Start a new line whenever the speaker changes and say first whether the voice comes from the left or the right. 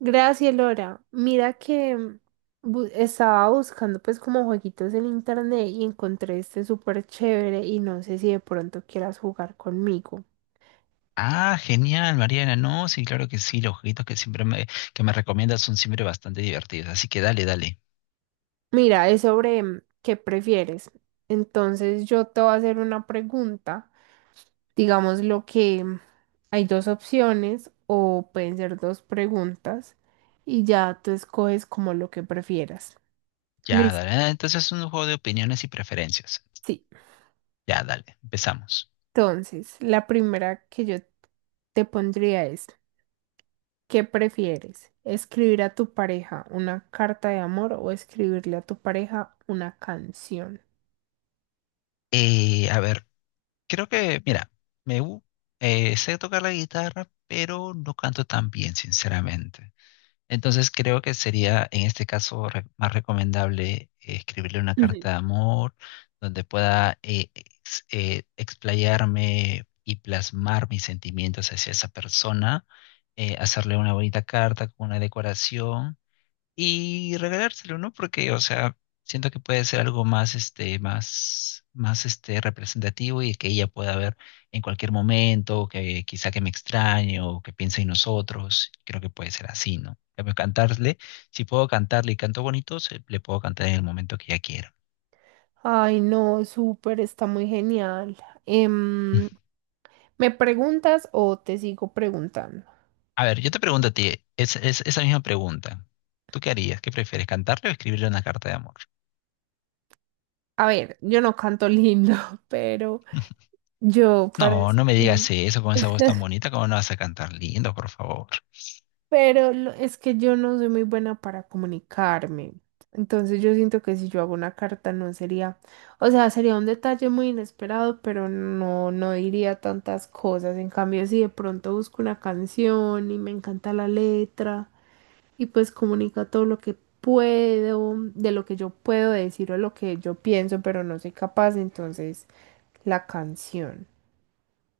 right: Gracias, Lora. Mira que estaba buscando pues como jueguitos en internet y encontré este súper chévere y no sé si de pronto quieras jugar conmigo.
left: Ah, genial, Mariana. No, sí, claro que sí. Los jueguitos que siempre que me recomiendas son siempre bastante divertidos. Así que dale, dale.
right: Mira, es sobre qué prefieres. Entonces yo te voy a hacer una pregunta. Digamos lo que hay dos opciones o pueden ser dos preguntas y ya tú escoges como lo que prefieras.
left: Ya, dale.
right: Listo.
left: Ah, Entonces es un juego de opiniones y preferencias.
right: Sí.
left: Ya, dale. Empezamos.
right: Entonces, la primera que yo te pondría es... ¿Qué prefieres? ¿Escribir a tu pareja una carta de amor o escribirle a tu pareja una canción?
left: A ver, mira, me gu- sé tocar la guitarra, pero no canto tan bien, sinceramente. Entonces creo que sería en este caso más recomendable escribirle una
right: Ujú.
left: carta de amor donde pueda explayarme y plasmar mis sentimientos hacia esa persona, hacerle una bonita carta con una decoración y regalárselo, ¿no? Porque, o sea, siento que puede ser algo más, este, más, este, representativo y que ella pueda ver en cualquier momento, que quizá que me extrañe o que piense en nosotros. Creo que puede ser así, ¿no? En cambio, cantarle, si puedo cantarle y canto bonito, le puedo cantar en el momento que ella quiera.
right: Ay, no, súper, está muy genial.
left: Mm.
right: Em, ¿Me preguntas o te sigo preguntando?
left: A ver, yo te pregunto a ti, esa misma pregunta. ¿Tú qué harías? ¿Qué prefieres, cantarle o escribirle una carta de amor?
right: A ver, yo no canto lindo, pero yo para
left: No, no me
right: escribir...
left: digas eso con esa voz tan bonita, ¿cómo no vas a cantar lindo, por favor?
right: Es que yo no soy muy buena para comunicarme. Entonces yo siento que si yo hago una carta no sería, o sea, sería un detalle muy inesperado, pero no, no diría tantas cosas. En cambio, si de pronto busco una canción y me encanta la letra y pues comunica todo lo que puedo, de lo que yo puedo decir o lo que yo pienso, pero no soy capaz, entonces la canción.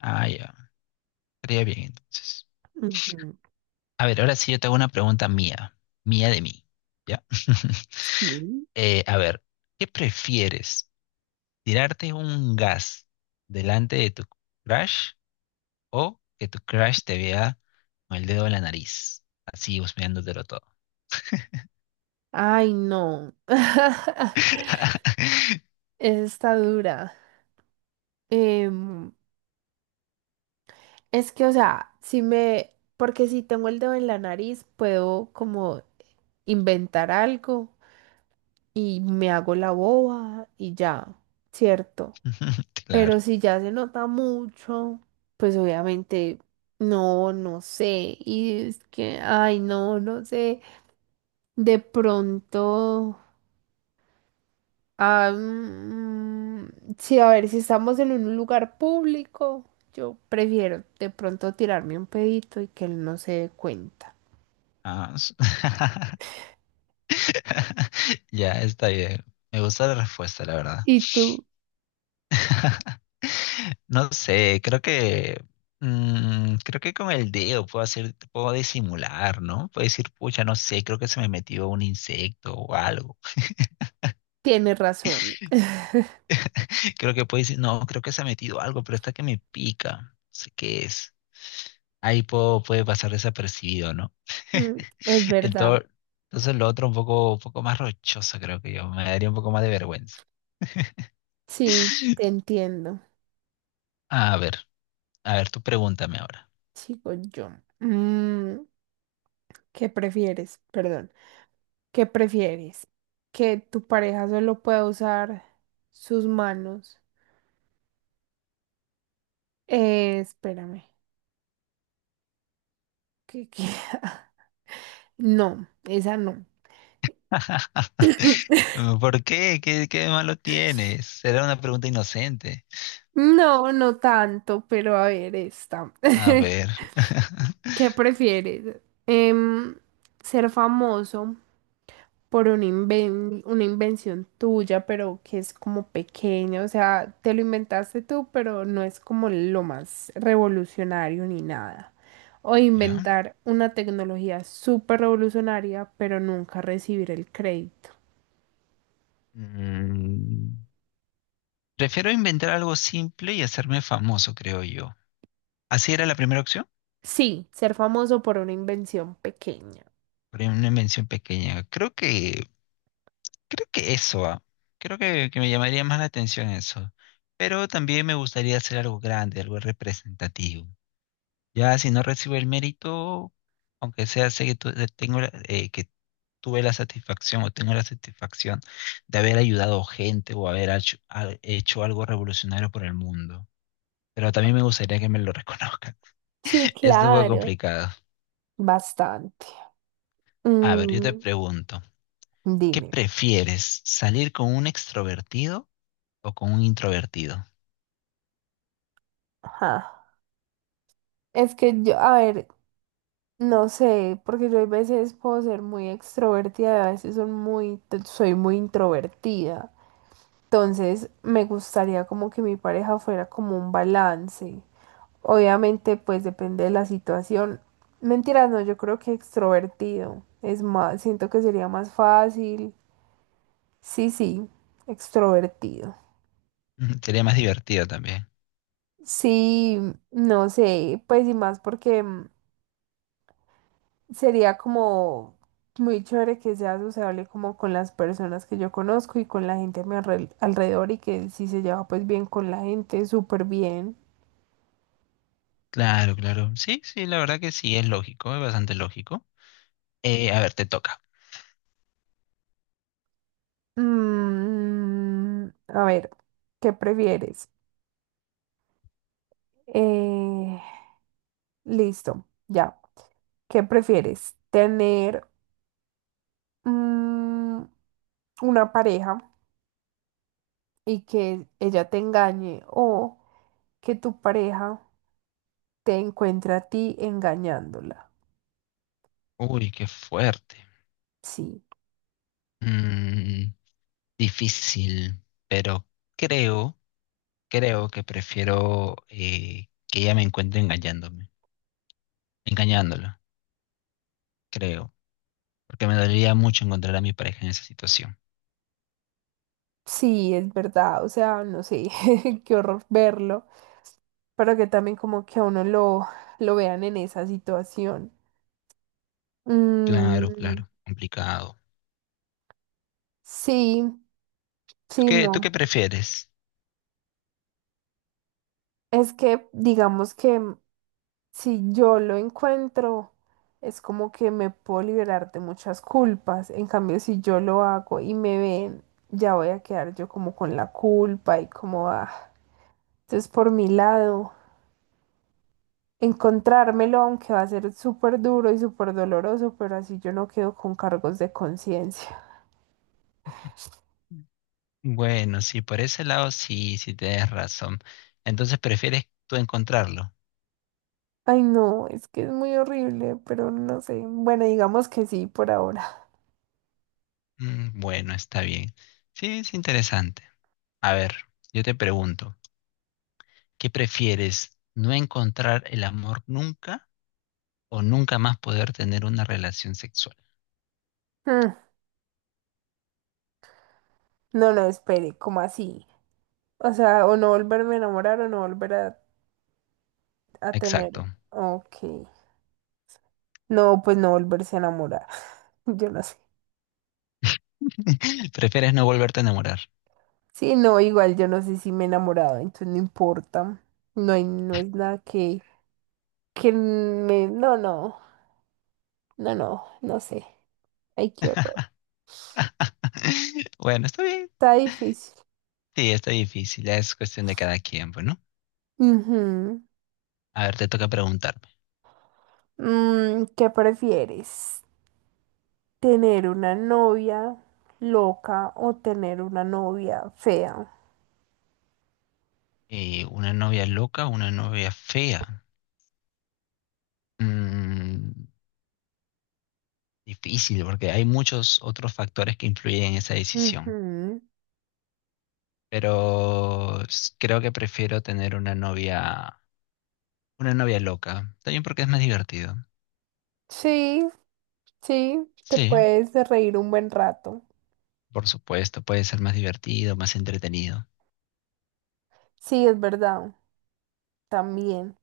left: Ay, estaría bien, entonces.
right: Ujú.
left: A ver, ahora sí yo te hago una pregunta mía, mía de mí, ¿ya?
right: Sí.
left: A ver, ¿qué prefieres? ¿Tirarte un gas delante de tu crush o que tu crush te vea con el dedo en la nariz, así husmeándotelo todo?
right: Ay, no. Esa está dura. Em, es que, o sea, si me, porque si tengo el dedo en la nariz, puedo como inventar algo y me hago la boba y ya, ¿cierto?
left: Claro.
right: Pero si ya se nota mucho, pues obviamente no, no sé. Y es que, ay, no, no sé. De pronto. Ah, mm, sí, a ver, si estamos en un lugar público, yo prefiero de pronto tirarme un pedito y que él no se dé cuenta.
left: Ah, s- Ya, está bien. Me gusta la respuesta, la verdad.
right: Y tú,
left: No sé, creo que creo que con el dedo puedo disimular, ¿no? Puedo decir, pucha, no sé, creo que se me metió un insecto o algo.
right: tienes razón.
left: Creo que puedo decir, no, creo que se ha metido algo, pero está que me pica. No sé qué es. Puede pasar desapercibido, ¿no?
right: Mm, es verdad.
left: Entonces, entonces lo otro un poco más rochoso, creo que yo. Me daría un poco más de vergüenza.
right: Sí, te entiendo.
left: A ver, tú pregúntame ahora.
right: Sigo yo. Mm, ¿Qué prefieres? Perdón. ¿Qué prefieres? ¿Que tu pareja solo pueda usar sus manos? Espérame. ¿Qué, qué? No, esa no.
left: ¿Por qué? ¿Qué, qué de malo tienes? Era una pregunta inocente.
right: No, no tanto, pero a ver esta.
left: A ver.
right: ¿Qué prefieres? Em, ser famoso una invención tuya, pero que es como pequeña, o sea, te lo inventaste tú, pero no es como lo más revolucionario ni nada. O
left: ¿Ya?
right: inventar una tecnología súper revolucionaria, pero nunca recibir el crédito.
left: Mm, prefiero inventar algo simple y hacerme famoso, creo yo. ¿Así era la primera opción?
right: Sí, ser famoso por una invención pequeña.
left: Por una invención pequeña. Creo que eso, ah. Creo que me llamaría más la atención eso. Pero también me gustaría hacer algo grande, algo representativo. Ya si no recibo el mérito, aunque sea sé que tuve la satisfacción o tengo la satisfacción de haber ayudado gente o haber hecho algo revolucionario por el mundo. Pero también me gustaría que me lo reconozcan.
right: Sí,
left: Estuvo
right: claro.
left: complicado.
right: Bastante.
left: A ver, yo te
right: Mm.
left: pregunto, ¿qué
right: Dime.
left: prefieres? ¿Salir con un extrovertido o con un introvertido?
right: Ajá. Es que yo, a ver, no sé, porque yo a veces puedo ser muy extrovertida y a veces son muy, soy muy introvertida. Entonces, me gustaría como que mi pareja fuera como un balance. Obviamente, pues depende de la situación. Mentiras, no, yo creo que extrovertido. Es más, siento que sería más fácil. Sí, sí, extrovertido.
left: Sería más divertido también.
right: Sí, no sé, pues y más porque sería como muy chévere que sea sociable como con las personas que yo conozco y con la gente a mi alrededor y que si se lleva pues bien con la gente, súper bien.
left: Claro, claro. Sí, sí, la verdad que sí, es lógico, es bastante lógico. A ver, te toca.
right: A ver, ¿qué prefieres? Eh, listo, ya. ¿Qué prefieres? ¿Tener mm, una pareja y que ella te engañe o que tu pareja te encuentre a ti engañándola?
left: Uy, qué fuerte.
right: Sí.
left: Mm, difícil, pero creo creo que prefiero que ella me encuentre engañándome, engañándola, creo, porque me dolería mucho encontrar a mi pareja en esa situación.
right: Sí, es verdad, o sea, no sé, qué horror verlo, pero que también como que a uno lo vean en esa situación.
left: Claro,
right: Mm,
left: claro, complicado.
right: sí, sí,
left: Tú qué
right: no.
left: prefieres?
right: Es que digamos que si yo lo encuentro, es como que me puedo liberar de muchas culpas. En cambio, si yo lo hago y me ven, ya voy a quedar yo como con la culpa y como, ah. Entonces, por mi lado, encontrármelo, aunque va a ser súper duro y súper doloroso, pero así yo no quedo con cargos de conciencia.
left: Bueno, sí, por ese lado sí, sí tienes razón. Entonces prefieres tú encontrarlo.
right: Ay, no, es que es muy horrible, pero no sé. Bueno, digamos que sí por ahora.
left: Mm, bueno, está bien. Sí, es interesante. A ver, yo te pregunto, ¿qué prefieres? ¿No encontrar el amor nunca o nunca más poder tener una relación sexual?
right: Mm, no, no, espere, ¿cómo así? O sea, o no volverme a enamorar o no volver a tener.
left: Exacto.
right: Ok. No, pues no volverse a enamorar. Yo no sé.
left: Prefieres no volverte a enamorar.
right: Sí, no, igual yo no sé si me he enamorado, entonces no importa. No hay, no es nada que, que me. No, no, no, no, no sé. Ay, qué horror.
left: Bueno, está bien.
right: Está difícil.
left: Sí, está difícil. Es cuestión de cada quien, pues, ¿no?
right: Ujú.
left: A ver, te toca preguntarme.
right: ¿Qué prefieres? ¿Tener una novia loca o tener una novia fea?
left: ¿Una novia loca, una novia fea? Mm, difícil, porque hay muchos otros factores que influyen en esa decisión.
right: Ujú.
left: Pero creo que prefiero tener una novia loca. También porque es más divertido.
right: Sí, sí, te
left: Sí,
right: puedes de reír un buen rato.
left: por supuesto, puede ser más divertido, más entretenido.
right: Sí, es verdad, también.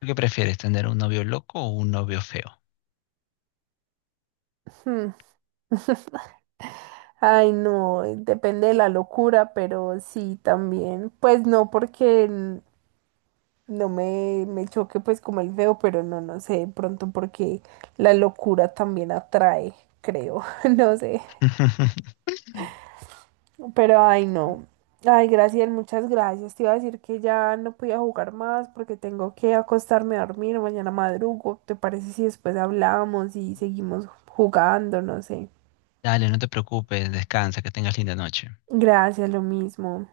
left: ¿Qué prefieres, tener un novio loco o un novio feo?
right: Hmm. Ay, no, depende de la locura, pero sí, también. Pues no, porque no me, me choque pues como el feo, pero no, no sé, de pronto porque la locura también atrae, creo, no sé. Pero ay, no. Ay, gracias, muchas gracias. Te iba a decir que ya no podía jugar más porque tengo que acostarme a dormir, mañana madrugo. ¿Te parece si después hablamos y seguimos jugando? No sé.
left: Dale, no te preocupes, descansa, que tengas linda noche.
right: Gracias, lo mismo.